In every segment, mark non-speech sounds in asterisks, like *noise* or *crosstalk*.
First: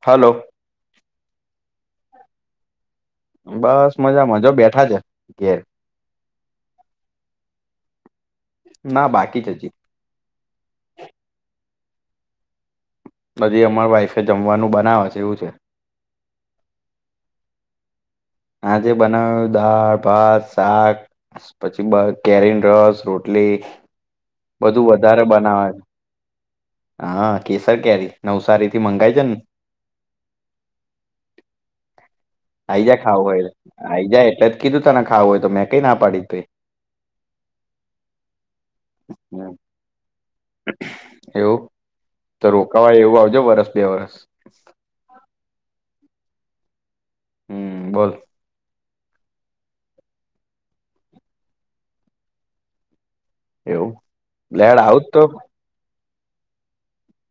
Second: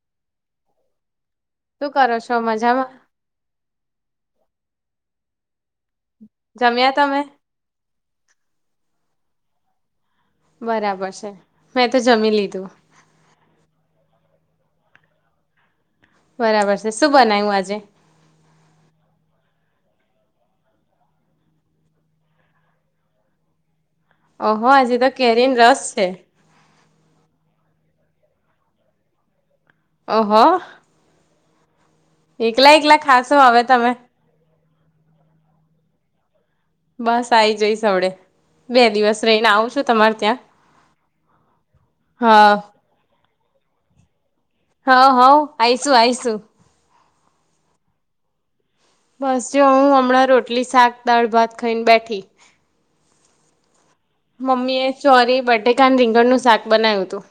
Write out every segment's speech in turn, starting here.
Hello શું કરો છો મજામાં બસ મજા મજા બેઠા છે ઘેર જમ્યા તમે ના બાકી જ હજી બરાબર છે મેં તો જમી લીધું બધી અમાર વાઈફે જમવાનું બનાવે છે એવું છે બરાબર છે સુ બનાયું આજે આજે બનાવેું દાળ ભાત શાક પછી કેરીન રસ રોટલી ઓહો બધું આજે તો વધારે કેરીન બનાવે રસ છે હા કેસર કેરી નવસારી થી મંગાઈ છે ને ઓહ આઈ જા ખાવું હોય હવે તમે આઈ જા એટલે જ કીધું તને ખાવું હોય તો મેં કઈ ના પાડી તું એ બસ આઈ જઈશ હડે બે દિવસ રહીને આવું છું તમારે ત્યાં એવું તો હા રોકાવા એવું આવજો વરસ બે વરસ હા હ આઈશું આઈશું હમ બોલ બસ જો હું હમણાં રોટલી શાક દાળ ભાત ખાઈને બેઠી એવું લેડ મમ્મી એ આવું જ તો ચોરી બટાકા રીંગણનુંું શાક બનાવ્યું હતું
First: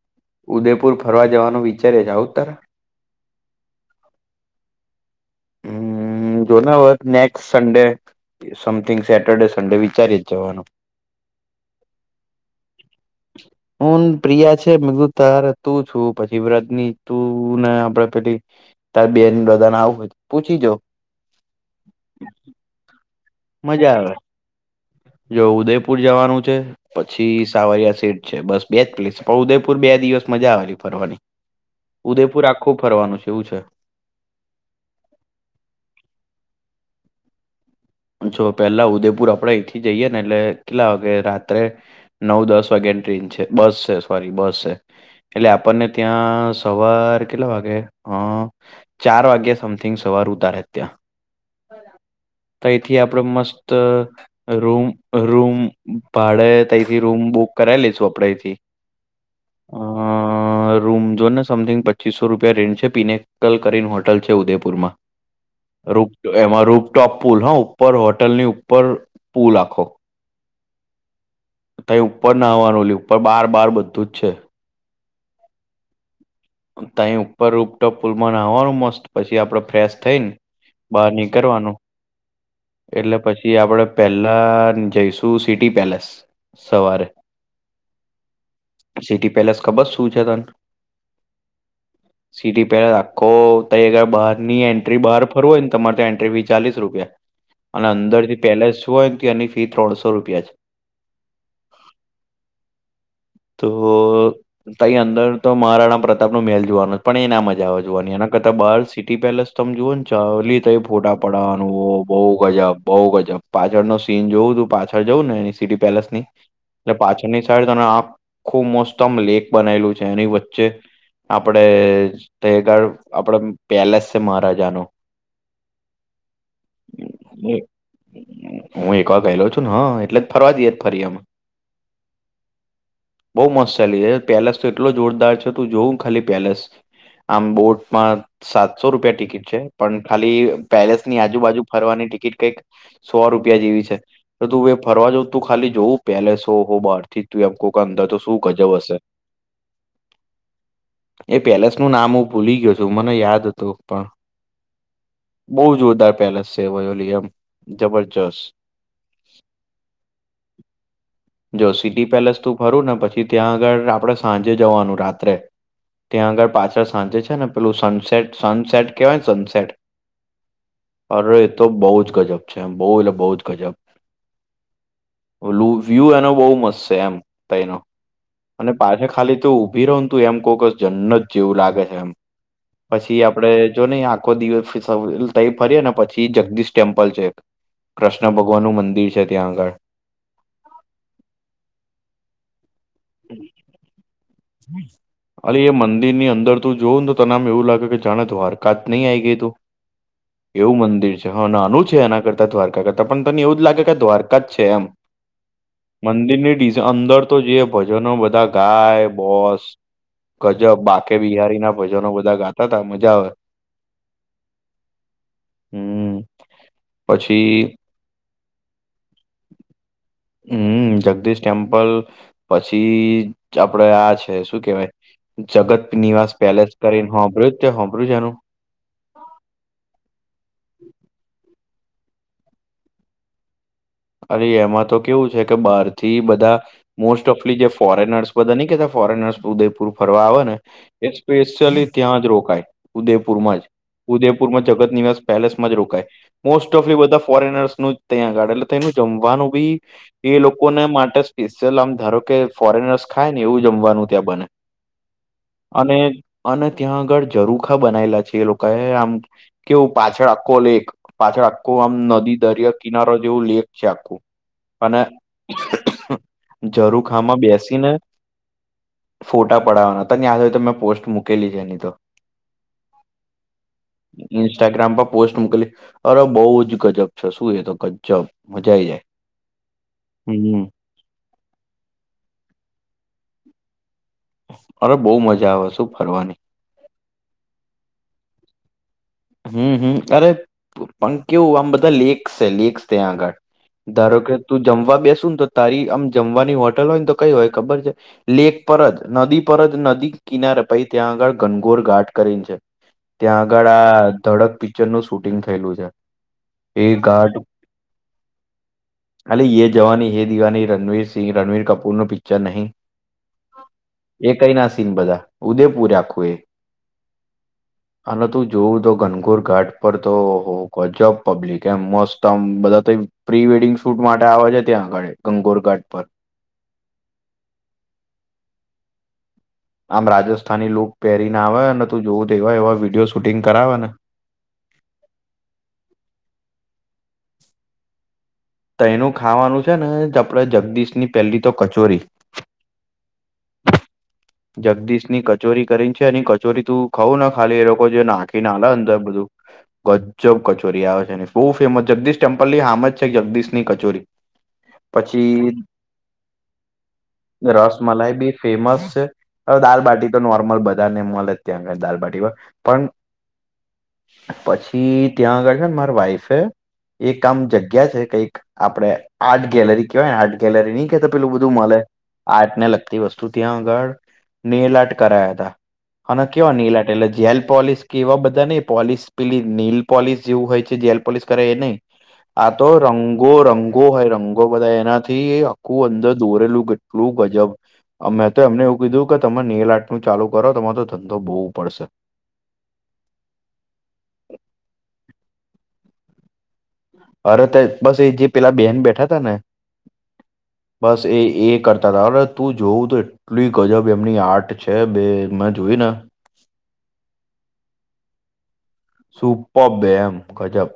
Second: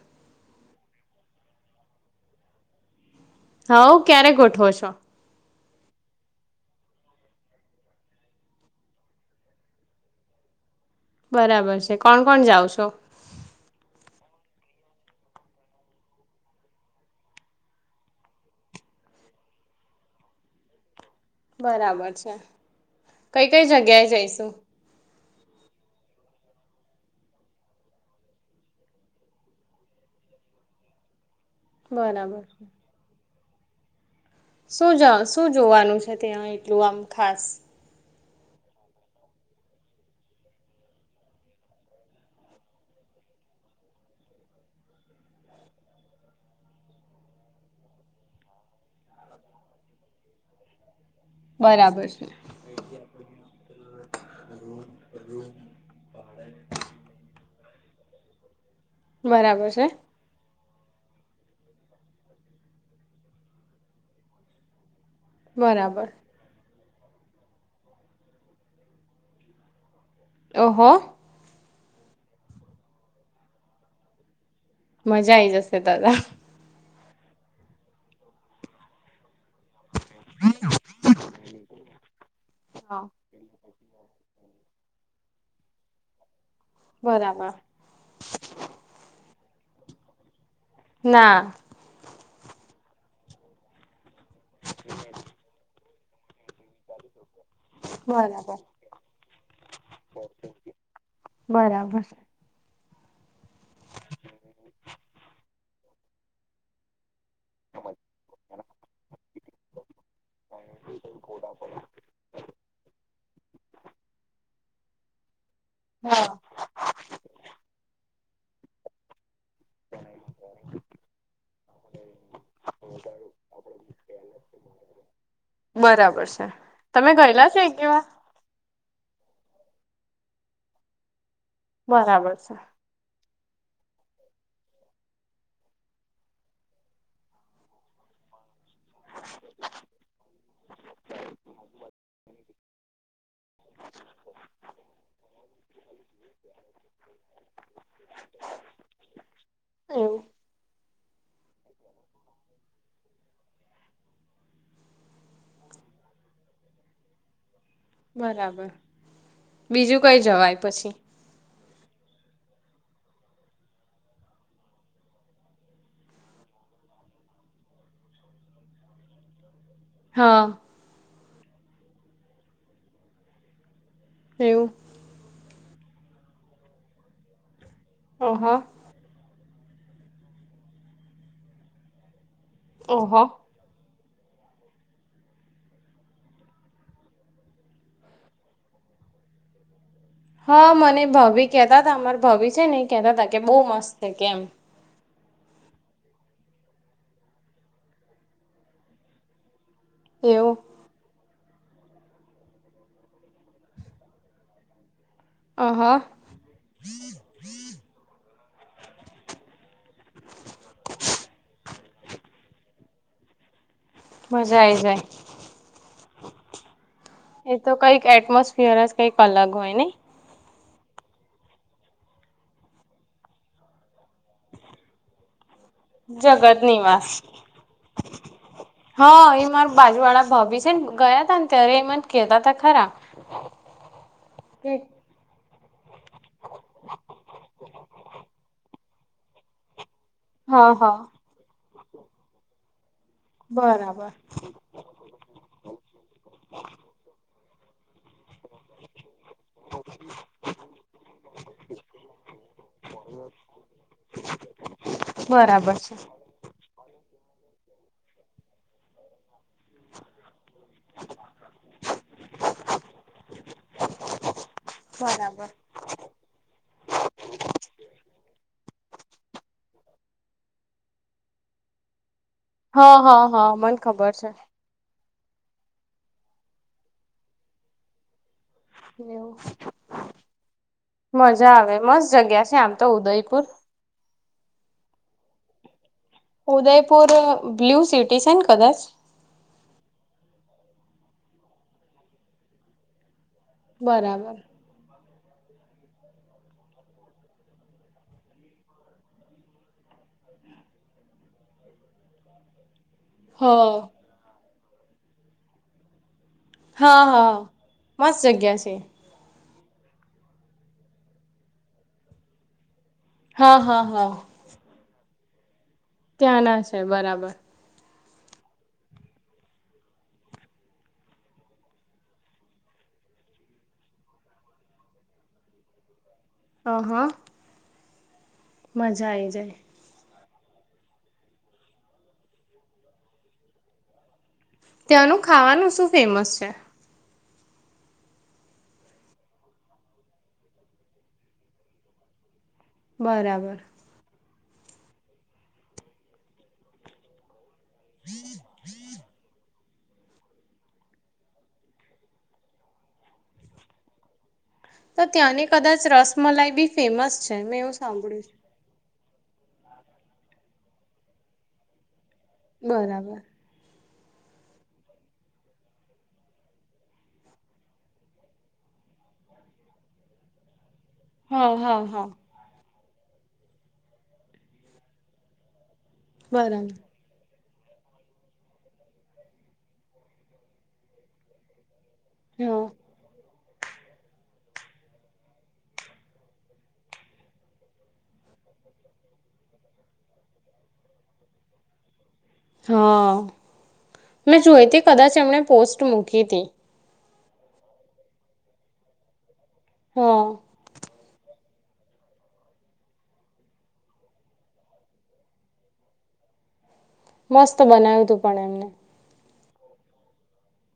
ઉદયપુર ફરવા જવાનું વિચારી છે આવું તાર હ ક્યારે ગોઠવો છો હમ હ જોના હો next Sunday something Saturday Sunday વિચારી જ જવાનું બરાબર છે કોણ કોણ જાાવ છો હું પ્રિયા છેધું તારે તું છું પછી વ્રતની તું ને આપડે પેલી તારી બે ને દધાને આવું હોય પૂછી જા બરાબર છે કઈ કઈ મજા જગ્યાએ આવે જઈશુ જો ઉદયપુર જવાનું છે પછી સાવરિયા શેઠ છે બસ બે જ પ્લેસ પણ ઉદયપુર બે જ દિવસ મજા આવેલી ફરવાની ઉદયપુર બરાબર છે. આખું ફરવાનું છે એવું છે શું શું જોવાનું છે ત્યાં એટલું આમ ખાસ જો પેલા ઉદેપુર આપણેે એહીથી જઈએ ને એટલે કેટલા વા કેે રાત્રે નવ દસ વાગ્યા ટ્રેન છે બસ છે સોરી બસ છે એટલે આપણને ત્યાં સવાર કેટલા વાગે ચાર વાગે સમથિંગ વાર ઉતારે ત્યાં બરાબર છે. તથી આપડે મસ્ત રૂમ રૂમ ભાડે, ત્યથી રૂમ બુક. કરાય લેજો, આપના અહીંથી. બરાબર છે. રૂમ જોને, સમથિંગ પચીસો રૂપિયા રેટ છે. પિનેકલ કરીને હોટલ છે, ઉદયપુર માં બરાબર રૂમ એમાં રૂપટોપ. પુલનો ઉપર હોટલની ઉપર પુલ આખો. ઓહો. ત્યાં ઉપર ના આવવાનું. લે, ઉપર બાર-બાર બધું જ છે. મજા આ આવી જશે, દાદા. ત્યા ઉપર ઉપટો પુલ માં નહવાનું મસ્ત પેલુ એકદમ ફ્રેશ થઈ ને બહાર નીકળવાનું. હા એટલે પછી આપડે પહેલા જઈશું. સિટી પેલેસ સવારે, બરાબર સિટી પેલેસ. ખબર શું છે તને? ના. સિટી પેલેસ આખો ત્યાં અગર બહાર ની એન્ટ્રી. બહાર ફરવું હોય ને, તમારે તે એન્ટ્રી. ચાલીસ રૂપિયા અને અંદર થી બરાબર પેલેસ હોય એની. ફી ત્રણસો રૂપિયા છે. બરાબર તો તઈ અંદર તો મારા નામનું. તેમ નુ મેલુ જોવાનું પણ, એના મજા આવે જોવાની. એના કરતાં બાર સિટી પેલેસ તમે જુઓ ને, ચાલે તો ફોટા. પડવાનું બહુ ગજબ, બહુ ગજબ પાછળ નો સીન જોવું. તું પાછળ જઉું ને એની સિટી પેલેસની હા એટલે પાછળની સાઈડ તને આ ખુબ મોસ્ત એમ લેક બનાવેલું છે એની વચ્ચે. આપડે તગ આપડે પેલેસ છે મહારાજા નુ. બરાબર છે, તમે ગયેલા છો એક બે વાર? હ, એટલે જ ફરવા જઈએે ફરી એમ. બરાબર છે. બહુ મસ્ત ચાલી છે પેલેસ તો. એટલો જોરદાર છે તું જોઉું ખાલી પેલેસ, આમ બોટમાં. સાતસો રૂપિયા ટિકિટ છે, પણ ખાલી પેલેસ ની આજુબાજુ ફરવાની ટિકિટ કઈક સો રૂપિયા. પહેલી જેવી છે તો તું ફરવા જવુ. તું ખાલી જોવું પેલેસો હો બહાર થી તું એમ કોક અંદર તો શું? ગજબ હશે. એવું એ પેલેસનું નામ હું ભૂલી ગયો છું. મને યાદ હતું, પણ બહુ જોરદાર પેલેસ છે, વયોલિયમ. બરાબર, બીજું કંઈ જવાય પછી. જો સિટી પેલેસ તું ફરું ને, પછી ત્યાં આગળ આપણે સાંજે જવાનું, રાત્રે. ત્યાં આગળ પાછળ સાંચે છે ને, પેલું સનસેટ સનસેટ કેવાય, સનસેટ. હા. અરે એ તો બહુ જ ગજબ છે એમ. બઉુ એટલે બહુ જ ગજબ. એવું. ઓ, એનુ વ્યુ એનો બહુ મસ્ત છે એમ. ત્યનો એનો ઓહ અને પાછળ ખાલી તું ઊભી રહો તો, તું એમ કોકસ જન્નત જ જેવું લાગે છે એમ. પછી ઓહ આપડે જો નહીં. આખો દિવસ ત્ય ફરીએ ને, પછી જગદીશ ટેમ્પલ છે. કૃષ્ણ ભગવાનનું મંદિર છે, ત્યાં આગળ. હા, મને ભાભી કહેતા હતા. અમારા ભાભી છે ને, એ કેતા હતા કે બહુ મસ્ત છે એમ. અલી, એ મંદિર ની અંદર તું જોઉને, તને એવું લાગે કે જાણે તો હરકાત નહીં, આવી ગઈ તું. એવું મંદિર છે. હ, નાનું છે. એના કરતા દ્વારકા કરતાં પણ તને એવું જ લાગે કે દ્વારકા જ છે એમ. અહા મંદિરની અંદર તો જેઈ ભજનો બધા ગાય, બોસ. ગજબ બાકે બિહારીના ભજનો બધા ગાતા તા મજા આવે. મજા આઈ જાય. હમ એ પછી તો કઈક એટમોસ એ વરસ કઈક અલગ હોય ને. હમ્મ જગદીશ ટેમ્પલ પછી આપડે આ છે શું કેવાય? જગત નિવાસ જગત પેલેસ નિવાસ કરીને હોંભરું જ છે હોંભરું છે એનું હા એ માર બાજુ વાળા ભાભી છે ને ગયા તા ને ત્યારે એમાં જ કેતા તા ખરા. અરે કે એમાં તો કેવું છે કે બહાર થી બધા મોસ્ટ ઓફલી જે ફોરેનર્સ બધા નહી કેતા ફોરેનર્સ ઉદયપુર ફરવા આવેને હા હા એ સ્પેશિયલી ત્યાં જ રોકાય. ઉદયપુરમાં જ. બરાબર ઉદયપુરમાં જગત નિવાસ પેલેસમાં જ રોકાય મોસ્ટ ઓફલી એ બધા ફોરેનર્સનો જ ત્યાં ગાડે તેનું જમવાનું બી એ લોકોને માટે સ્પેશિયલ આમ ધારો કે ફોરેનર્સ ખાય ને એવું જમવાનું ત્યાં બને. બરાબર છે અને અને ત્યાં આગળ જરૂખા બનાએલા છે એ લોકોએ આમ કેવું પાછળ આપ આખો લેક પાછળ આખું આમ નદી, દરિયો કિનારો જેવું લેક ચાકુ અને બરાબર જરૂખામાં બેસીને ફોટા પડાવવાના હતા ત્યાં જોય તો મેં પોસ્ટ મૂકેલી છે એની તો. હા હા હા મને ખબર છે. ઇન્સ્ટાગ્રામ પર પોસ્ટ મોકલી. અરે બહુ જ ગજબ છે શું એ તો ગજબ મજા આઈ જાય એવું. હમ મજા આવે. મસ્ત જગ્યા છે આમ તો ઉદયપુર. અરે બઉ મજા આવે શું ફરવાની ઉદયપુર બ્લુ સિટી છે ને કદાચ. હમ્મ હમ્મ અરે પણ કેવું આમ બધા લેક્સ છે લેક્સ ત્યાં આગળ. ધારો કે બરાબર તું જમવા બેસ બેશુંન તો તારી આમ જમવાની હોટલ હોય ને તો કઈ હોય ખબર છે લેક પર જ નદી પર જ નદી કિનારે પહી ત્યાં આગળ ઘનઘોર ઘાટ કરીને છે. ત્યાં આગળ હા આ ધડક પિક્ચરનું શૂટિંગ થયેલું છે. એ ઘાટ હા-હા મસ્ત જગ્યા છે. ખાલી યે જવાની યે દિવાની રણવીર સિંહ રણવીર કપૂરનુ પિક્ચર નહીં હા હા હા એ કઈના સીન બધા ઉદેપુ ત્યાંના છે બરાબર. અને તું જોવું તો ઘનગોર ઘાટ પર તો ઓહ ગજબ પબ્લિક એમ મસ્ત આમ બધા તો પ્રી વેડિંગ શૂટ માટે આવ જ છે ત્યાં આગાડી ગનગોર ઘાટ પર. અ હ. મજા આવી જાય. આમ રાજસ્થાની લુક પહેરીને આવે અને તું જોવું તો એવા-એવા વિડિઓ શૂટિંગ કરાવેને ત્યાંનું ખાવાનું શું ફેમસ છે? તઈનું ખાવાનું છે ને આપણે જગદીશની પેલી તો કચોરી બરાબર. જગદીશની કચોરી કરીને છે એની કચોરી તું ખઉું ન ખાલી એ લોકો જે નાખીને આલે ન અંદર બધું. ગજબ કચોરી આવે છે એની બહુ ફેમસ જગદીશ ટેમ્પલની હામે જ છે જગદીશની કચોરી. તો ત્યાંની પછી કદાચ રસમલાઈ બી ફેમસ છે મેં એવું રસમલાઈ સાંભળ્યું બી છે ફેમસ છે. હવે દાલબાટી તો નોર્મલ બધાને મલે જ ત્યાં આગળ દાલબાટી તો પણ બરાબર પછી ત્યાં આગળ છે ને મારા વાઈફે એક આમ જગ્યા છે. કઈક આપડે આર્ટ ગેલરી કેવાય આર્ટ ગેલરીની તો પેલું બધું હા મલે હા હા આર્ટને લગતી વસ્તુ ત્યાં આગળ નેલ આર્ટ કરાયા હતા. અને કેવા બરાબર નેલઆર્ટ એટલે જેલ પોલિશ કે એવા બધા નહીં પોલિશ પેલી નેઇલ પોલિશ જેવું હોય છે જેલ પોલિશ કરે એ નહીં. આ હા તો રંગો રંગ રંગો હોય રંગો બધા એનાથી આખું અંદર દોરેલું કેટલું ગજબ મે તો એમને કીધું કે તમે નેઇલ આર્ટનું ચાલુ કરો તમારો તો ધંધો બહવુ પડશે. હા મેં જોઈતી કદાચ એમણે પોસ્ટ મૂકી હતી. અરે તે બસ એ જે પેલા બેન બેઠા હતાા ને હા બસ એ એક કરતા હતા અ તું જોઉું તો એટલી ગજબ એમની આર્ટ છે બે મેં જોઈ ને *unintelligible* મસ્ત બનાવ્યું તું પણ એમને. સુપર બે એમ ગજબ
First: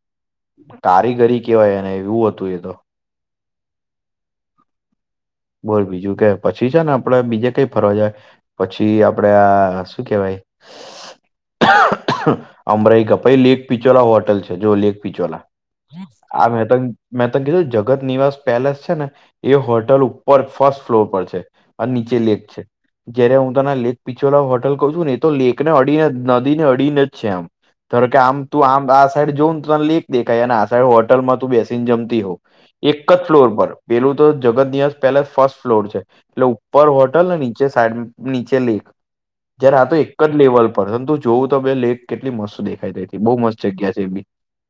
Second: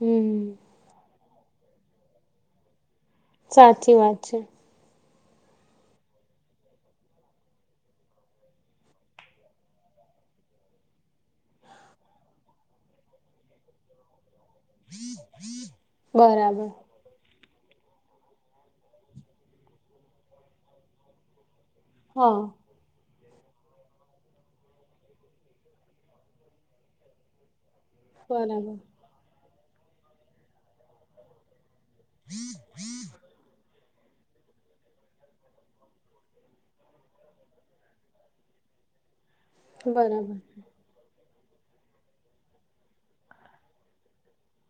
હમ કારીગરી. કેવાય એ એવું હતું એ તો. સાચી વાત છે. બોલ બીજું કે પછી છે ને આપડે બીજે કઈ ફરવા જાય પછી આપડે આ શું કેવાય? અમરાઈ કપાઈ લેખ એક પિચોલા હોટલ છે. જો લેખ પીછોલા આ બરાબર મેં તને કીધું જગત નિવાસ પેલેસ છે ને એ હોટલ ઉપર ફર્સ્ટ ફ્લોર પર છે. અને નીચે હા લેખ છે. જયારે હું તને લેક પીચોલા હોટલ કઉ છું ને તો લેક ને અડીને જ નદી ને અડીને જ છે આમ. કે આમ તું બરાબર આમ આ સાઈડ જોઉ તને લેક દેખાય ને આ સાઈડ હોટલમાં તું બેસે. જમતી હો એક જ ફ્લોર પર પેલું તો જગત નિવાસ. પેલા ફર્સ્ટ ફ્લોર છે એટલે ઉપર હોટલ ને નીચે સાઈડ નીચે લેક. જયારે આ તો એક જ બરાબર લેવલ પર અને તું. જોવું તો બે લેક કેટલી મસ્ત દેખાઈ રહી હતી બહુ મસ્ત જગ્યા છે એ બી.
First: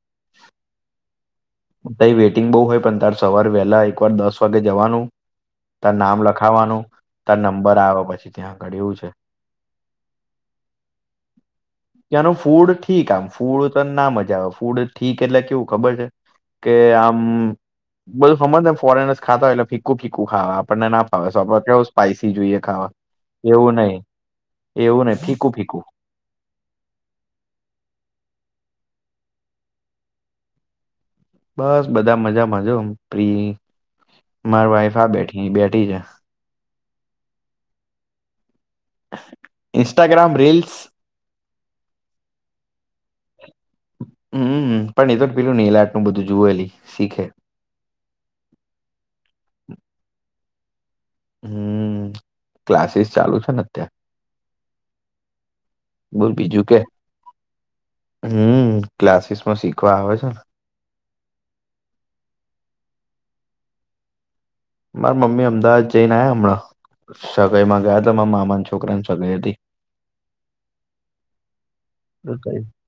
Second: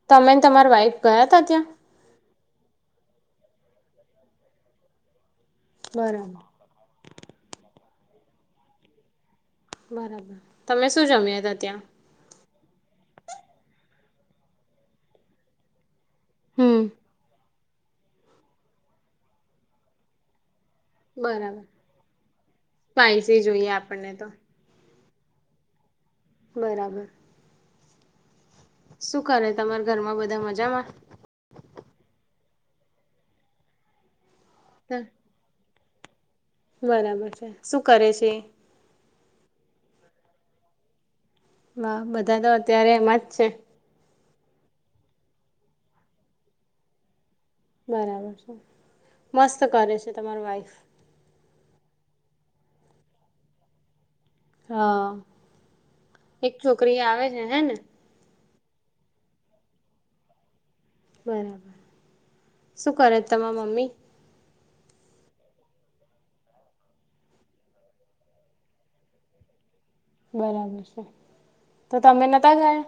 તમે અને તમારા વાઈફ ગયા હતા ત્યાં? તઈ વેઇટિંગ બહુ હોય પણ તારે સવારે વહેલા એક વાર દસ વાગે જવાનું. ત્યાં નામ બરાબર લખાવાનું ત્યા નંબર આવે પછી ત્યાં આગળ એવું છે બરાબર તમે શું જમ્યા હતા ત્યાં? ત્યાંનું ફૂડ ઠીક આમ ફૂડ તને ના મજા આવે ફૂડ ઠીક એટલે કેવું ખબર છે? કે હમ આમ બધું સમજ એમ ફોરેનર્સ ખાતા હોય એટલે ફીકું ફીકું ખાવા. આપને ના ફાવેડ બરાબર કેવ સ્પાઈસી જોઈએ ખાવા સ્પાઈસી જોઈએ એવું નહી આપણને તો એવું નહી. ફીકું ફીકુ. બરાબર. શું કરે તમારા ઘરમાં બધા મજામાં? બસ બધા મજા મજો પ્રિ મારી વાઈફ આ બેઠી. બેથી છે. બરાબર છે શું કરે છે? Instagram reels. હ બધા તો અત્યારે એમાં જ છે. હમ પણ એ તો પેલું નેઇલ આર બધું જુવે એલી શીખે. બરાબર છે મસ્ત કરે છે તમારા વાઈફ. હમ ક્લાસીસ ચાલુ છે ને અત્યારે. હા બોલ એક બીજું કે છોકરી આવે છે હે ને? હમ ક્લાસીસમાં શીખવા આવે છે ને. બરાબર શું કરે છે તમારા મમ્મી? મારા મમ્મી અમદાવાદ જઈને હમણાં. સગાઈ માં ગયા હતા મામા છોકરાને સગાઈ હતી. બરાબર છે. તો તમે નતા ગયા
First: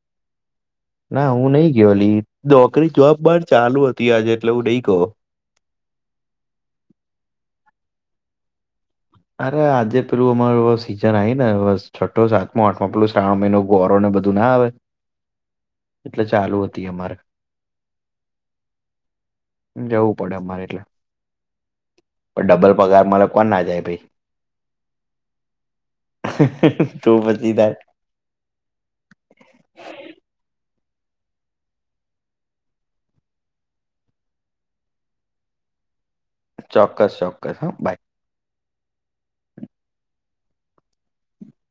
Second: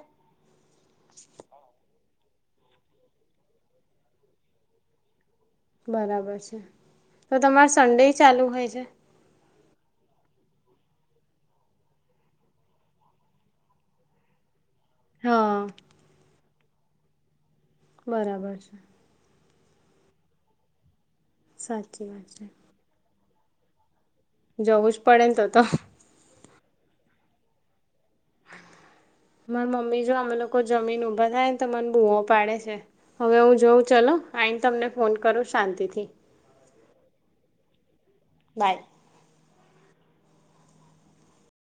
ના હું નહી ગયો અલી. નોકરી જોબ બાર ચાલુ હતી આજે એટલે હું નઈ ગયો. બરાબર છે તો તમારે સંન્ડે ચાલુ હોય છે? અરે આજે પેલું અમારું સીઝન આવી ને બસ છઠ્ઠો સાતમો આઠમાં પેલું શ્રાવણ મહિનો ગોરો ને બધું ના આવે હા એટલે ચાલુ હતી અમર બરાબર છે જવું પડે અમારે એટલે સાચી વાત છે કો ના જાય ભાઈ જવું જ પડે ને તો તો તો પચી જાય માર મમ્મી જો આમ લોકો જમીન ઉભા થાય ને તો મને બૂવો પાડે છે હવે હું જોઉં ચલો આઈને તમને ફોન કરું સાંત તીથીથી ચોક્કસ ચોક્કસ હા બાય બાય *inaudible*